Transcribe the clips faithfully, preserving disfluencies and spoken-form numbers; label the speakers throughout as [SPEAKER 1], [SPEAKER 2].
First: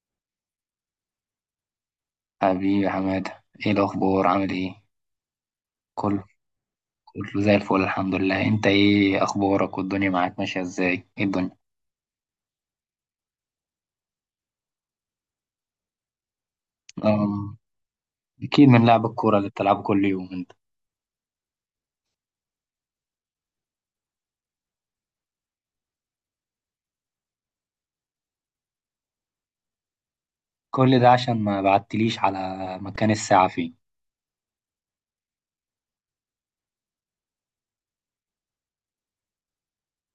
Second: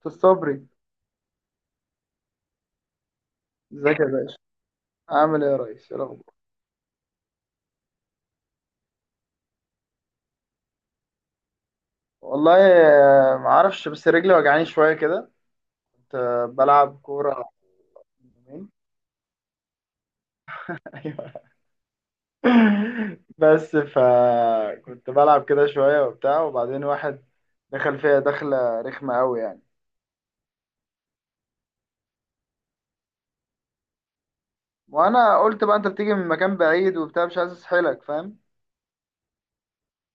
[SPEAKER 1] في الصبري.
[SPEAKER 2] حبيبي يا حمادة، ايه
[SPEAKER 1] ازيك يا
[SPEAKER 2] الأخبار؟
[SPEAKER 1] باشا؟
[SPEAKER 2] عامل ايه؟
[SPEAKER 1] عامل ايه يا ريس، ايه
[SPEAKER 2] كله
[SPEAKER 1] الاخبار؟
[SPEAKER 2] كله زي الفل الحمد لله. انت ايه أخبارك والدنيا معاك ماشية ازاي؟ ايه الدنيا؟
[SPEAKER 1] والله آه، ما اعرفش بس رجلي وجعاني شويه كده. كنت بلعب كوره
[SPEAKER 2] أم،
[SPEAKER 1] من
[SPEAKER 2] أكيد
[SPEAKER 1] يومين.
[SPEAKER 2] من لعب الكورة اللي بتلعبه كل يوم انت.
[SPEAKER 1] ايوه، بس فكنت بلعب كده شويه وبتاع، وبعدين واحد دخل فيها دخله رخمه قوي يعني.
[SPEAKER 2] كل ده عشان ما بعتليش على مكان الساعة فين.
[SPEAKER 1] وانا قلت بقى انت بتيجي من مكان بعيد وبتاع، مش عايز اسحلك، فاهم؟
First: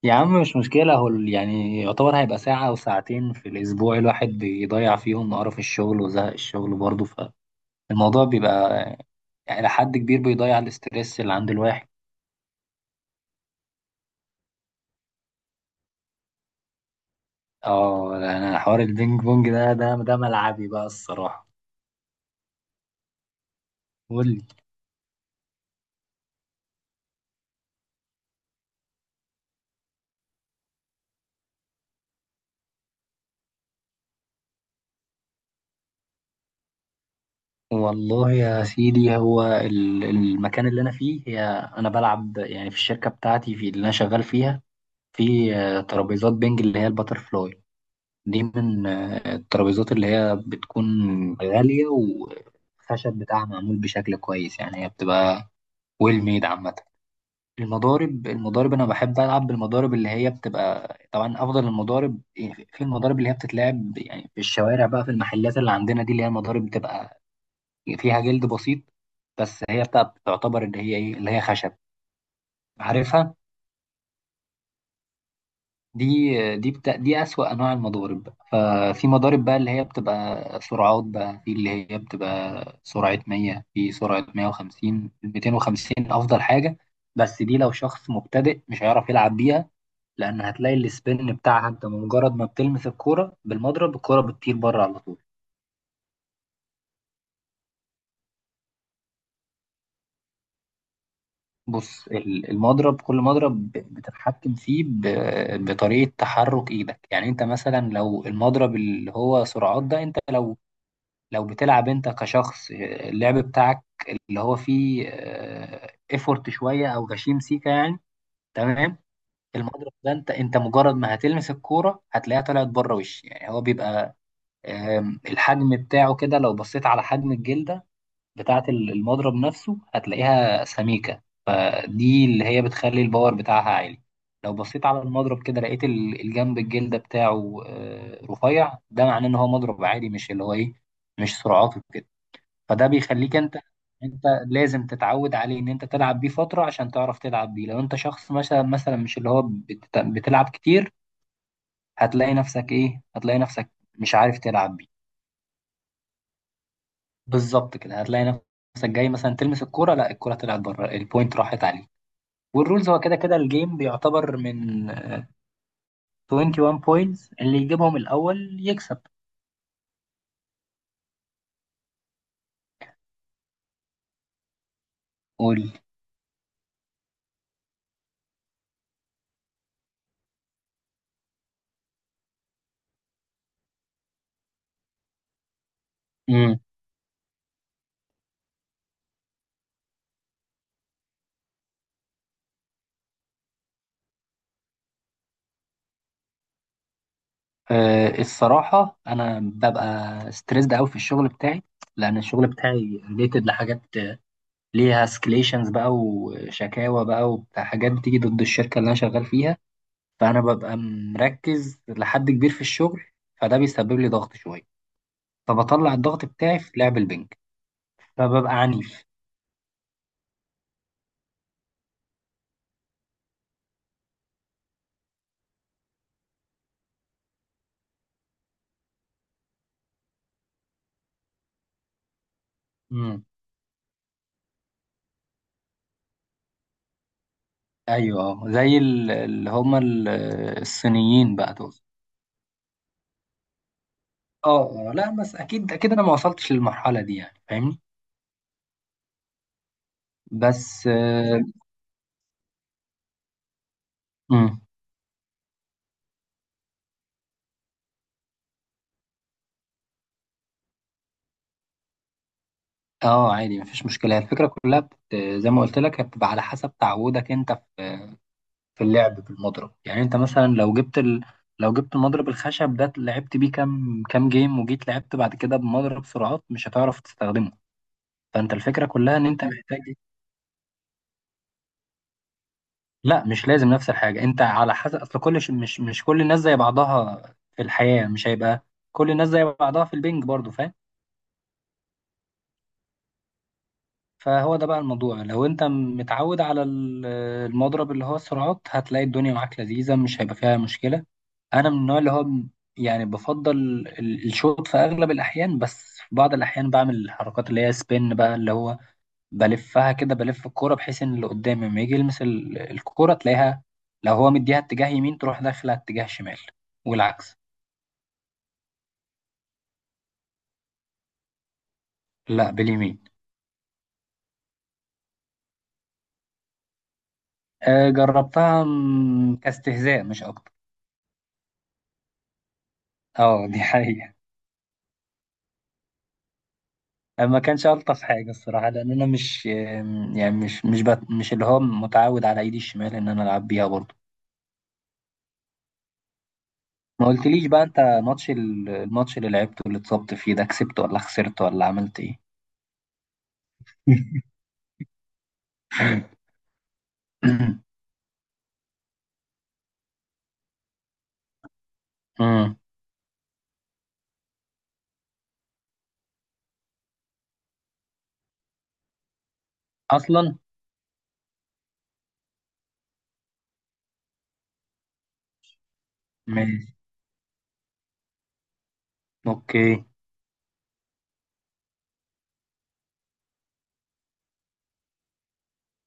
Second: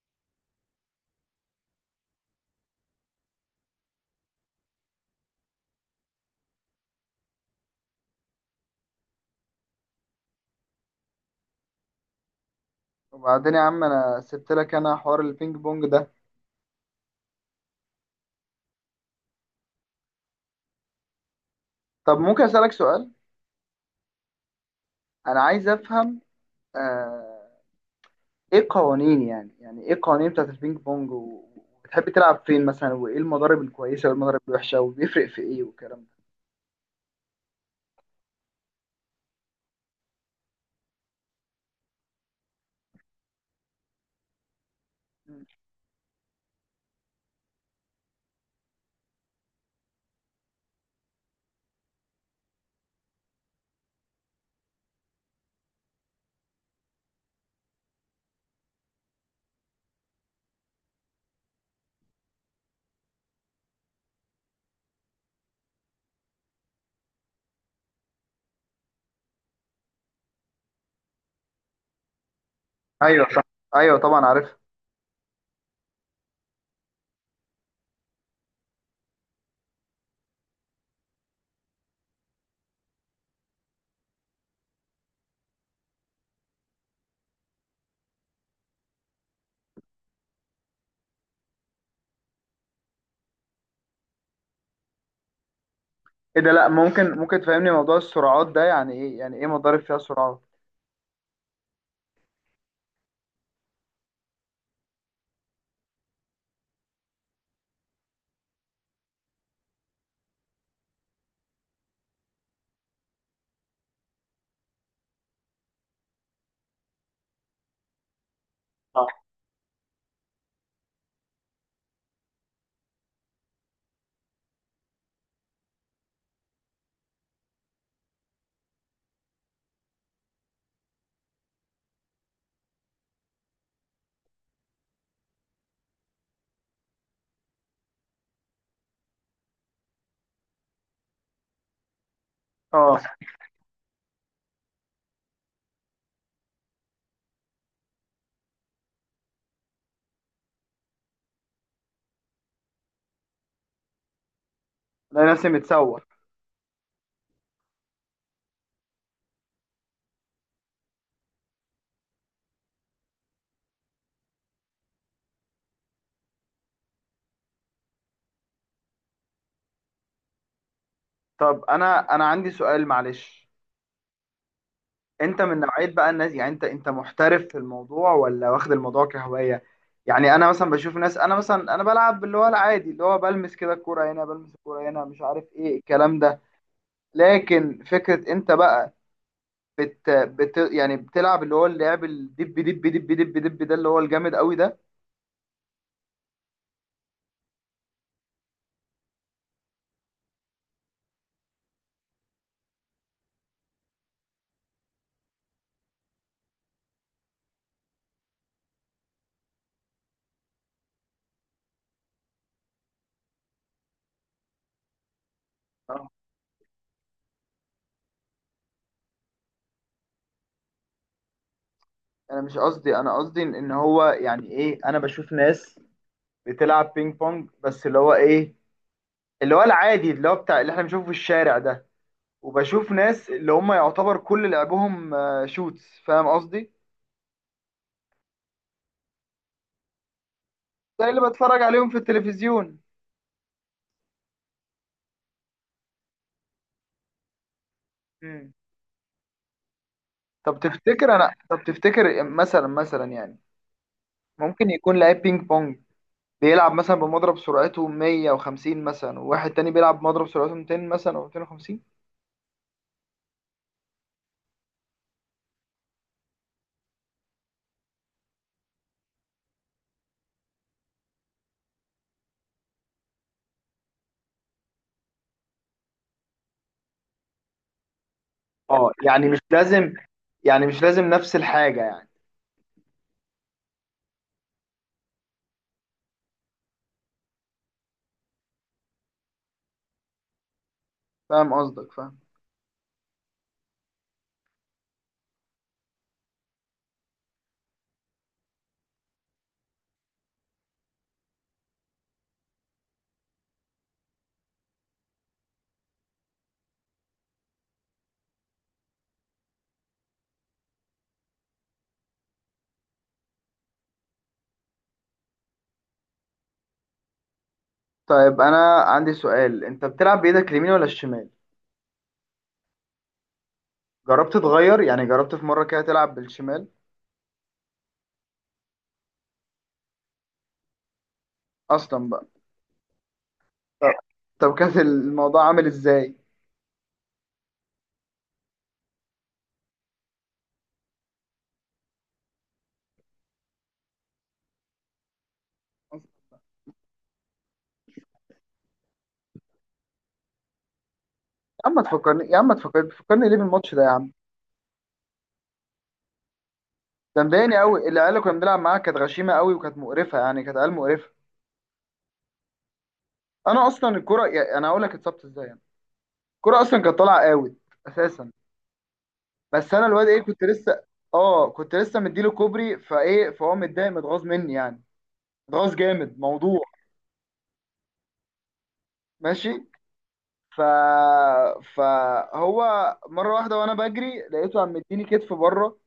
[SPEAKER 2] يا عم مش مشكلة، هو ال- يعني يعتبر هيبقى ساعة أو ساعتين في الأسبوع الواحد بيضيع فيهم قرف الشغل وزهق الشغل برضه، فالموضوع بيبقى يعني إلى حد كبير بيضيع الاسترس اللي عند الواحد.
[SPEAKER 1] وبعدين يا عم انا سبت لك انا حوار البينج بونج ده.
[SPEAKER 2] اه انا حوار البينج بونج ده ده ده ملعبي بقى الصراحة.
[SPEAKER 1] طب ممكن اسالك سؤال؟
[SPEAKER 2] قول لي.
[SPEAKER 1] انا عايز افهم، آه، ايه القوانين، يعني يعني ايه القوانين بتاعت البينج بونج و- وبتحب تلعب فين مثلا، وايه المضارب الكويسه والمضارب الوحشه، وبيفرق في ايه والكلام ده.
[SPEAKER 2] والله يا سيدي هو ال- المكان اللي انا فيه هي، انا بلعب يعني في الشركه بتاعتي في اللي انا شغال فيها،
[SPEAKER 1] مم.
[SPEAKER 2] في آه، ترابيزات بنج اللي هي الباتر فلاي. دي من آه، الترابيزات اللي هي بتكون غاليه والخشب بتاعها معمول بشكل كويس، يعني هي بتبقى ويل ميد عامه. المضارب، المضارب انا بحب العب بالمضارب اللي هي بتبقى طبعا افضل المضارب، يعني في المضارب اللي هي بتتلعب يعني في الشوارع بقى، في المحلات اللي عندنا دي اللي هي مضارب بتبقى فيها جلد بسيط، بس هي بتاعت تعتبر ان هي ايه اللي هي خشب،
[SPEAKER 1] ايوه
[SPEAKER 2] عارفها.
[SPEAKER 1] صح، ايوه طبعا عارف.
[SPEAKER 2] دي دي بتا... دي اسوأ انواع المضارب. ففي مضارب بقى اللي هي بتبقى سرعات بقى، في اللي هي بتبقى سرعة مية، في سرعة مية وخمسين، ميتين وخمسين افضل حاجة. بس دي لو شخص مبتدئ مش هيعرف يلعب بيها، لان هتلاقي السبين بتاعها انت مجرد ما بتلمس الكورة بالمضرب الكورة بتطير بره على طول.
[SPEAKER 1] ايه ده، لا، ممكن ممكن تفهمني موضوع السرعات ده يعني ايه؟ يعني ايه مضارب فيها سرعات؟
[SPEAKER 2] بص ال- المضرب، كل مضرب ب- بتتحكم فيه ب- بطريقة تحرك ايدك. يعني انت مثلا لو المضرب اللي هو سرعات ده، انت لو لو بتلعب انت كشخص آه، اللعب بتاعك اللي هو فيه ايفورت شوية او غشيم سيكا يعني، تمام.
[SPEAKER 1] اه
[SPEAKER 2] المضرب ده انت انت مجرد ما هتلمس الكورة هتلاقيها طلعت بره وش، يعني هو بيبقى آم، الحجم بتاعه كده، لو بصيت على حجم الجلدة بتاعة ال- المضرب نفسه هتلاقيها سميكة، فدي اللي هي بتخلي الباور بتاعها عالي. لو بصيت على المضرب كده لقيت ال- الجنب الجلدة بتاعه آه، رفيع، ده معناه ان هو مضرب عادي مش اللي هو ايه، مش سرعاته كده. فده
[SPEAKER 1] اه.
[SPEAKER 2] بيخليك انت، انت لازم تتعود عليه ان انت تلعب بيه فترة عشان تعرف تلعب بيه. لو انت شخص مثلا مثلا مش اللي هو بت- بتلعب كتير هتلاقي نفسك ايه، هتلاقي نفسك مش عارف تلعب بيه.
[SPEAKER 1] لا ناسي متسوح.
[SPEAKER 2] بالظبط كده، هتلاقي نفسك جاي مثلا تلمس الكوره، لا الكوره طلعت بره البوينت راحت عليه. والرولز هو كده كده الجيم بيعتبر من واحد وعشرين بوينتس، اللي يجيبهم الاول يكسب.
[SPEAKER 1] طب انا انا عندي سؤال معلش. انت من
[SPEAKER 2] قول.
[SPEAKER 1] نوعيه بقى الناس، يعني انت انت محترف في الموضوع ولا واخد الموضوع كهوايه؟ يعني انا مثلا بشوف ناس، انا مثلا انا بلعب اللي هو العادي، اللي هو بلمس كده الكوره هنا، بلمس الكوره هنا، مش عارف ايه الكلام ده.
[SPEAKER 2] امم.
[SPEAKER 1] لكن فكرة انت بقى بت... بت... يعني بتلعب اللي هو اللعب الدب دب دب دب دب ده، اللي هو الجامد قوي ده.
[SPEAKER 2] أه الصراحه انا ببقى ستريسد قوي في الشغل بتاعي، لان الشغل بتاعي ريليتد لحاجات ليها اسكليشنز بقى وشكاوى بقى وبتاع، حاجات بتيجي ضد الشركه اللي انا شغال فيها. فانا ببقى مركز لحد كبير في الشغل، فده بيسبب لي ضغط شويه، فبطلع
[SPEAKER 1] اه
[SPEAKER 2] الضغط بتاعي في لعب البنج، فببقى عنيف.
[SPEAKER 1] انا مش قصدي، انا قصدي ان إن هو يعني ايه، انا بشوف ناس بتلعب بينج بونج بس اللي هو ايه، اللي هو العادي اللي هو بتاع اللي احنا بنشوفه في الشارع ده، وبشوف
[SPEAKER 2] امم.
[SPEAKER 1] ناس اللي هم يعتبر كل لعبهم آه، شوتس، فاهم قصدي؟
[SPEAKER 2] ايوه، اه، زي ال- اللي هما ال-
[SPEAKER 1] زي اللي
[SPEAKER 2] الصينيين بقى
[SPEAKER 1] بتفرج
[SPEAKER 2] تقصد.
[SPEAKER 1] عليهم في التلفزيون.
[SPEAKER 2] اه اه لا بس اكيد اكيد انا ما وصلتش للمرحله دي يعني فاهمني.
[SPEAKER 1] مم. طب
[SPEAKER 2] بس
[SPEAKER 1] تفتكر انا،
[SPEAKER 2] اه.
[SPEAKER 1] طب تفتكر مثلا، مثلا يعني
[SPEAKER 2] مم.
[SPEAKER 1] ممكن يكون لعيب بينج بونج بيلعب مثلا بمضرب سرعته مية وخمسين مثلا، وواحد تاني بيلعب بمضرب سرعته ميتين مثلا او ميتين وخمسين؟
[SPEAKER 2] آه، عادي مفيش مشكله، هي الفكره كلها بت... زي ما قلت لك هي بتبقى على حسب تعودك انت في في اللعب بالمضرب. يعني انت مثلا لو جبت ال... لو جبت المضرب الخشب ده لعبت بيه كام كام جيم وجيت لعبت بعد كده بمضرب سرعات مش هتعرف تستخدمه، فانت الفكره
[SPEAKER 1] اه
[SPEAKER 2] كلها ان
[SPEAKER 1] يعني مش
[SPEAKER 2] انت
[SPEAKER 1] لازم،
[SPEAKER 2] محتاج.
[SPEAKER 1] يعني مش لازم نفس الحاجة يعني.
[SPEAKER 2] لا مش لازم نفس الحاجة، انت على حسب اصل كل ش... مش مش كل الناس زي بعضها في الحياة، مش هيبقى كل الناس زي بعضها في البنج برضو، فاهم.
[SPEAKER 1] فاهم قصدك، فاهم.
[SPEAKER 2] فهو ده بقى الموضوع، لو انت متعود على ال- المضرب اللي هو السرعات هتلاقي الدنيا معاك لذيذة مش هيبقى فيها مشكلة. انا من النوع اللي هو م- يعني بفضل ال- الشوط في اغلب الاحيان، بس في بعض الاحيان بعمل الحركات اللي هي سبين بقى اللي هو بلفها كده، بلف الكورة بحيث ان اللي قدامي لما يجي يلمس ال- الكورة تلاقيها، لو هو مديها اتجاه يمين تروح داخلة اتجاه شمال، والعكس.
[SPEAKER 1] طيب انا عندي سؤال، انت بتلعب بايدك اليمين ولا الشمال؟
[SPEAKER 2] لا، باليمين.
[SPEAKER 1] جربت تغير، يعني جربت في مرة كده تلعب بالشمال؟
[SPEAKER 2] آه، جربتها م- كاستهزاء مش اكتر.
[SPEAKER 1] اصلا بقى.
[SPEAKER 2] اه دي
[SPEAKER 1] طب
[SPEAKER 2] حقيقة.
[SPEAKER 1] طب كان الموضوع عامل ازاي؟
[SPEAKER 2] آه، ما كانش الطف حاجة الصراحة، لان انا مش آم، يعني مش مش بت... مش اللي هو متعود على ايدي الشمال ان انا العب بيها برضه. ما قلتليش بقى انت، ماتش ال- الماتش اللي لعبته اللي اتصبت فيه ده، كسبت ولا خسرت ولا
[SPEAKER 1] يا عم ما
[SPEAKER 2] عملت ايه؟
[SPEAKER 1] تفكرني، يا عم ما تفكرني، تفكرني ليه بالماتش ده يا عم؟ ده مضايقني قوي. العيال اللي كنا بنلعب معاها كانت غشيمة قوي وكانت مقرفة، يعني كانت عيال مقرفة.
[SPEAKER 2] مم.
[SPEAKER 1] انا اصلا الكرة، يعني انا هقول لك اتصبت ازاي يعني. الكرة اصلا كانت طالعه اوت اساسا، بس انا الواد ايه
[SPEAKER 2] اصلا.
[SPEAKER 1] كنت لسه، اه كنت لسه مديله كوبري فايه، فهو متضايق متغاظ مني يعني، متغاظ جامد موضوع. ماشي.
[SPEAKER 2] اوكي.
[SPEAKER 1] ف فهو مره واحده وانا بجري لقيته عم مديني كتف بره.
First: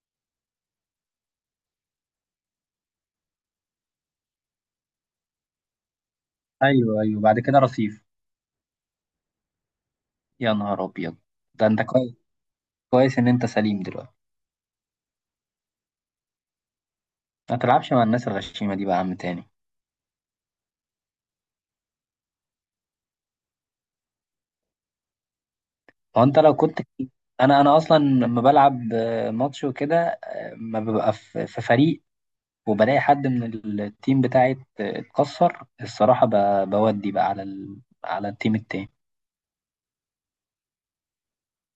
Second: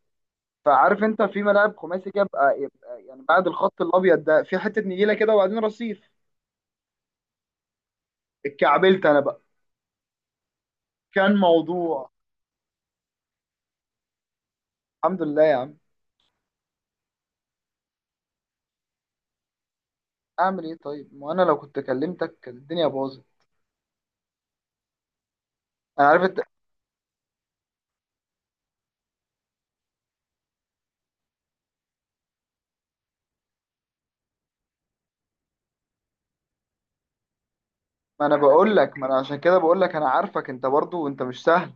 [SPEAKER 1] فعارف انت في ملاعب خماسي كده بقى، يبقى يعني بعد الخط الابيض ده في حته نجيله كده وبعدين رصيف.
[SPEAKER 2] ايوه ايوه بعد كده رصيف.
[SPEAKER 1] اتكعبلت انا بقى.
[SPEAKER 2] يا نهار ابيض.
[SPEAKER 1] كان
[SPEAKER 2] ده انت
[SPEAKER 1] موضوع.
[SPEAKER 2] كويس، كويس ان انت سليم دلوقتي.
[SPEAKER 1] الحمد لله يا عم.
[SPEAKER 2] ما تلعبش مع الناس الغشيمه دي بقى يا عم تاني.
[SPEAKER 1] اعمل ايه طيب، ما انا لو كنت كلمتك كانت الدنيا باظت. انا
[SPEAKER 2] هو
[SPEAKER 1] عارف،
[SPEAKER 2] انت لو كنت، انا انا اصلا لما بلعب آه، ماتش وكده آه، ما ببقى في في فريق وبلاقي حد من التيم بتاعي ات- اتكسر الصراحه ب- بودي بقى على ال...
[SPEAKER 1] ما
[SPEAKER 2] على
[SPEAKER 1] انا
[SPEAKER 2] التيم
[SPEAKER 1] بقول
[SPEAKER 2] التاني.
[SPEAKER 1] لك، ما انا عشان كده بقول لك انا عارفك، انت برضو انت مش سهل.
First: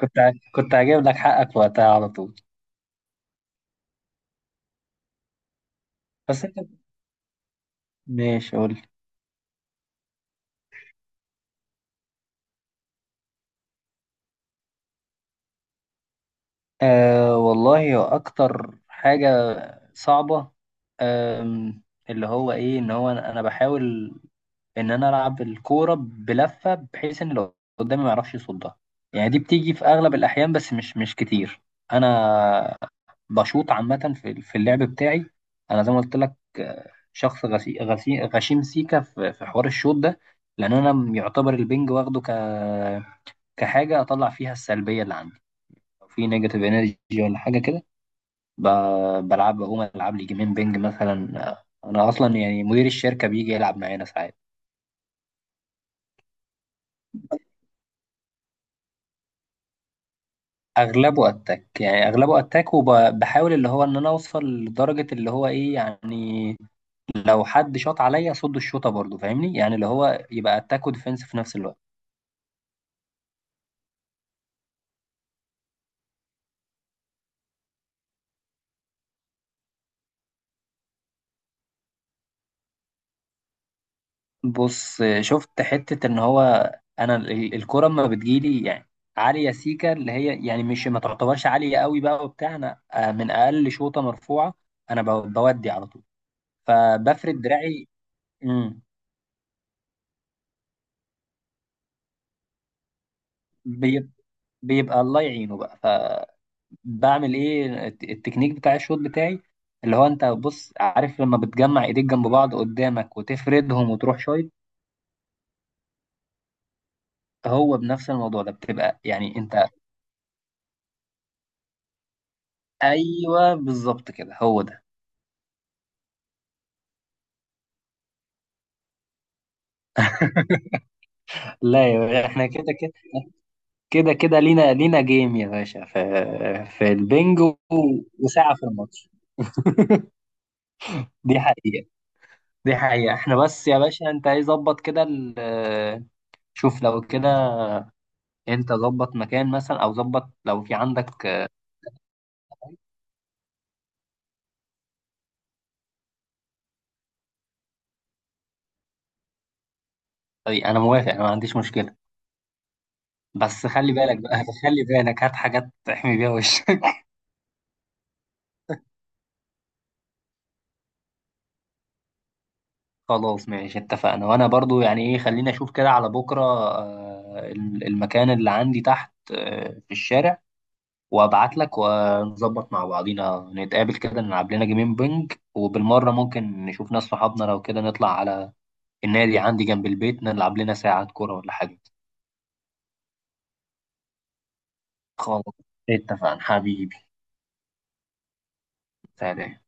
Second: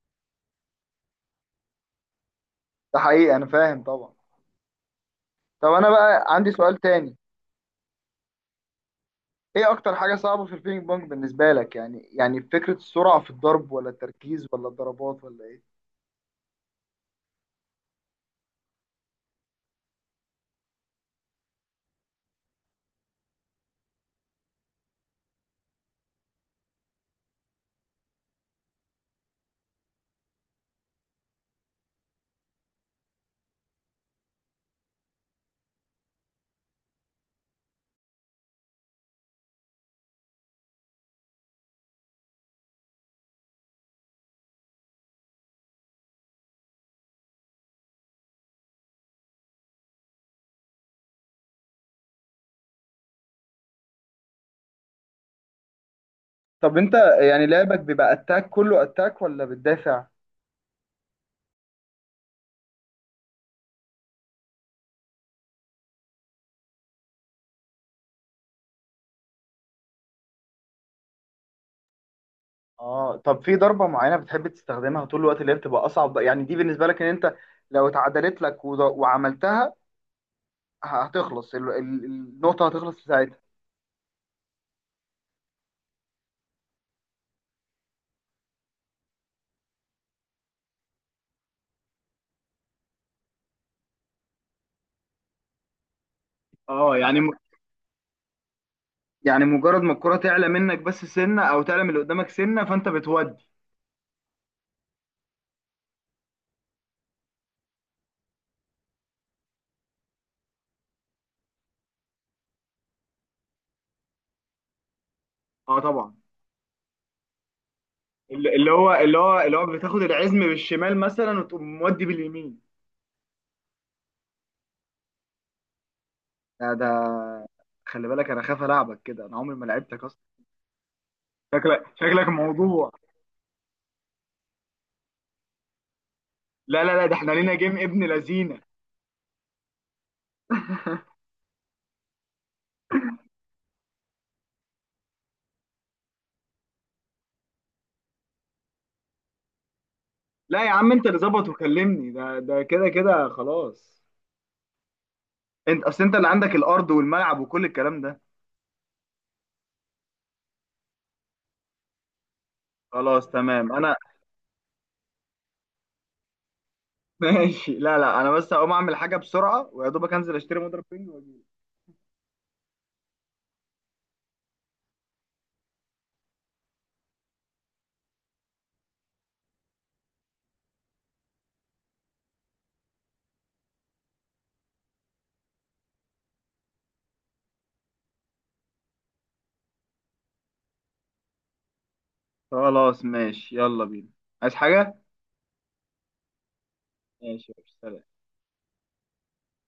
[SPEAKER 2] كنت ع- كنت هجيب لك حقك وقتها على طول.
[SPEAKER 1] ده حقيقي، انا فاهم طبعا. طب انا بقى
[SPEAKER 2] بس
[SPEAKER 1] عندي
[SPEAKER 2] انت،
[SPEAKER 1] سؤال تاني،
[SPEAKER 2] ماشي قول.
[SPEAKER 1] ايه اكتر حاجة صعبة في البينج بونج بالنسبة لك؟ يعني يعني فكرة السرعة في الضرب ولا التركيز ولا الضربات ولا ايه؟
[SPEAKER 2] أه والله هو أكتر حاجة صعبة، أم، اللي هو إيه، إن هو أنا أنا بحاول إن أنا ألعب الكورة بلفة بحيث إن اللي قدامي ما يعرفش يصدها، يعني دي بتيجي في أغلب الأحيان بس مش مش كتير. أنا بشوط عامة في في اللعب بتاعي، أنا زي ما قلت لك آه، شخص غسي غسي غشيم سيكا في في حوار الشوط ده، لأن أنا يعتبر البنج واخده ك كحاجة أطلع فيها السلبية اللي عندي، لو في نيجاتيف إنرجي ولا حاجة كده ب- بلعب. هو العب لي جيمين بينج مثلا، آه، انا اصلا يعني مدير الشركه بيجي يلعب معانا ساعات.
[SPEAKER 1] طب انت يعني لعبك بيبقى اتاك كله اتاك ولا بتدافع؟
[SPEAKER 2] اغلبه اتاك، يعني اغلبه اتاك وبحاول اللي هو ان انا اوصل لدرجه اللي هو ايه يعني، لو حد شاط عليا اصد الشوطه برضه فاهمني، يعني اللي هو يبقى اتاك وديفenس في نفس الوقت.
[SPEAKER 1] اه طب في ضربة معينة بتحب تستخدمها طول الوقت اللي هي بتبقى أصعب بقى؟ يعني دي بالنسبة لك إن أنت لو اتعدلت لك وض- وعملتها هتخلص ال- ال- النقطة، هتخلص في ساعتها.
[SPEAKER 2] بص آه، شفت حته ان هو، انا ال- الكره اما بتجيلي، يعني عاليه سيكا اللي هي يعني مش ما تعتبرش عاليه قوي بقى وبتاع، انا آه، من اقل شوطه مرفوعه انا ب- بودي على طول،
[SPEAKER 1] اه يعني،
[SPEAKER 2] فبفرد دراعي. امم.
[SPEAKER 1] يعني مجرد ما الكرة تعلى منك بس سنة او تعلى من اللي قدامك سنة فانت بتودي.
[SPEAKER 2] بيب- بيبقى الله يعينه بقى، فبعمل ايه الت- التكنيك بتاع الشوط بتاعي اللي هو، انت بص عارف لما بتجمع ايديك جنب بعض قدامك وتفردهم وتروح شايط،
[SPEAKER 1] اه طبعا.
[SPEAKER 2] هو بنفس الموضوع ده،
[SPEAKER 1] اللي اللي هو
[SPEAKER 2] بتبقى
[SPEAKER 1] اللي
[SPEAKER 2] يعني
[SPEAKER 1] هو اللي
[SPEAKER 2] انت.
[SPEAKER 1] هو بتاخد العزم بالشمال مثلا وتقوم مودي باليمين.
[SPEAKER 2] ايوه بالظبط كده، هو ده.
[SPEAKER 1] ده ده خلي بالك، انا خاف العبك كده، انا عمري ما لعبتك اصلا. شكلك
[SPEAKER 2] لا يا باشا،
[SPEAKER 1] شكلك
[SPEAKER 2] احنا كده
[SPEAKER 1] موضوع.
[SPEAKER 2] كده، كده كده لينا لينا جيم يا باشا، في
[SPEAKER 1] لا
[SPEAKER 2] في
[SPEAKER 1] لا لا، ده احنا
[SPEAKER 2] البنج
[SPEAKER 1] لينا
[SPEAKER 2] و-
[SPEAKER 1] جيم ابن
[SPEAKER 2] وساعة
[SPEAKER 1] لذينه.
[SPEAKER 2] في الماتش، دي حقيقة، دي حقيقة. احنا بس يا باشا انت ايه ظبط كده، شوف لو كده انت ظبط مكان مثلا او ظبط لو
[SPEAKER 1] لا يا
[SPEAKER 2] في
[SPEAKER 1] عم، انت اللي
[SPEAKER 2] عندك
[SPEAKER 1] ظبط
[SPEAKER 2] آه،
[SPEAKER 1] وكلمني ده، ده كده كده خلاص. انت اصل انت اللي عندك الارض والملعب وكل الكلام ده.
[SPEAKER 2] طريق، انا موافق، انا ما عنديش مشكلة.
[SPEAKER 1] خلاص
[SPEAKER 2] بس
[SPEAKER 1] تمام
[SPEAKER 2] خلي
[SPEAKER 1] انا.
[SPEAKER 2] بالك بقى. خلي بالك، هات حاجات تحمي بيها وشك.
[SPEAKER 1] ماشي، لا لا، انا بس هقوم اعمل حاجه بسرعه ويا دوبك انزل اشتري مضرب بينج واجي.
[SPEAKER 2] خلاص ماشي اتفقنا، وانا برضو يعني ايه، خليني اشوف كده على بكرة آه، ال- المكان اللي عندي تحت آه، في الشارع، وابعت لك ونظبط مع بعضينا نتقابل كده نلعب لنا جيمين بنج، وبالمرة ممكن نشوف ناس صحابنا لو كده نطلع على النادي عندي جنب البيت نلعب لنا ساعة كورة ولا حاجة.
[SPEAKER 1] خلاص ماشي يلا بينا. عايز حاجة؟
[SPEAKER 2] خلاص، اتفقنا حبيبي.
[SPEAKER 1] ماشي يا باشا، سلام.
[SPEAKER 2] سلام.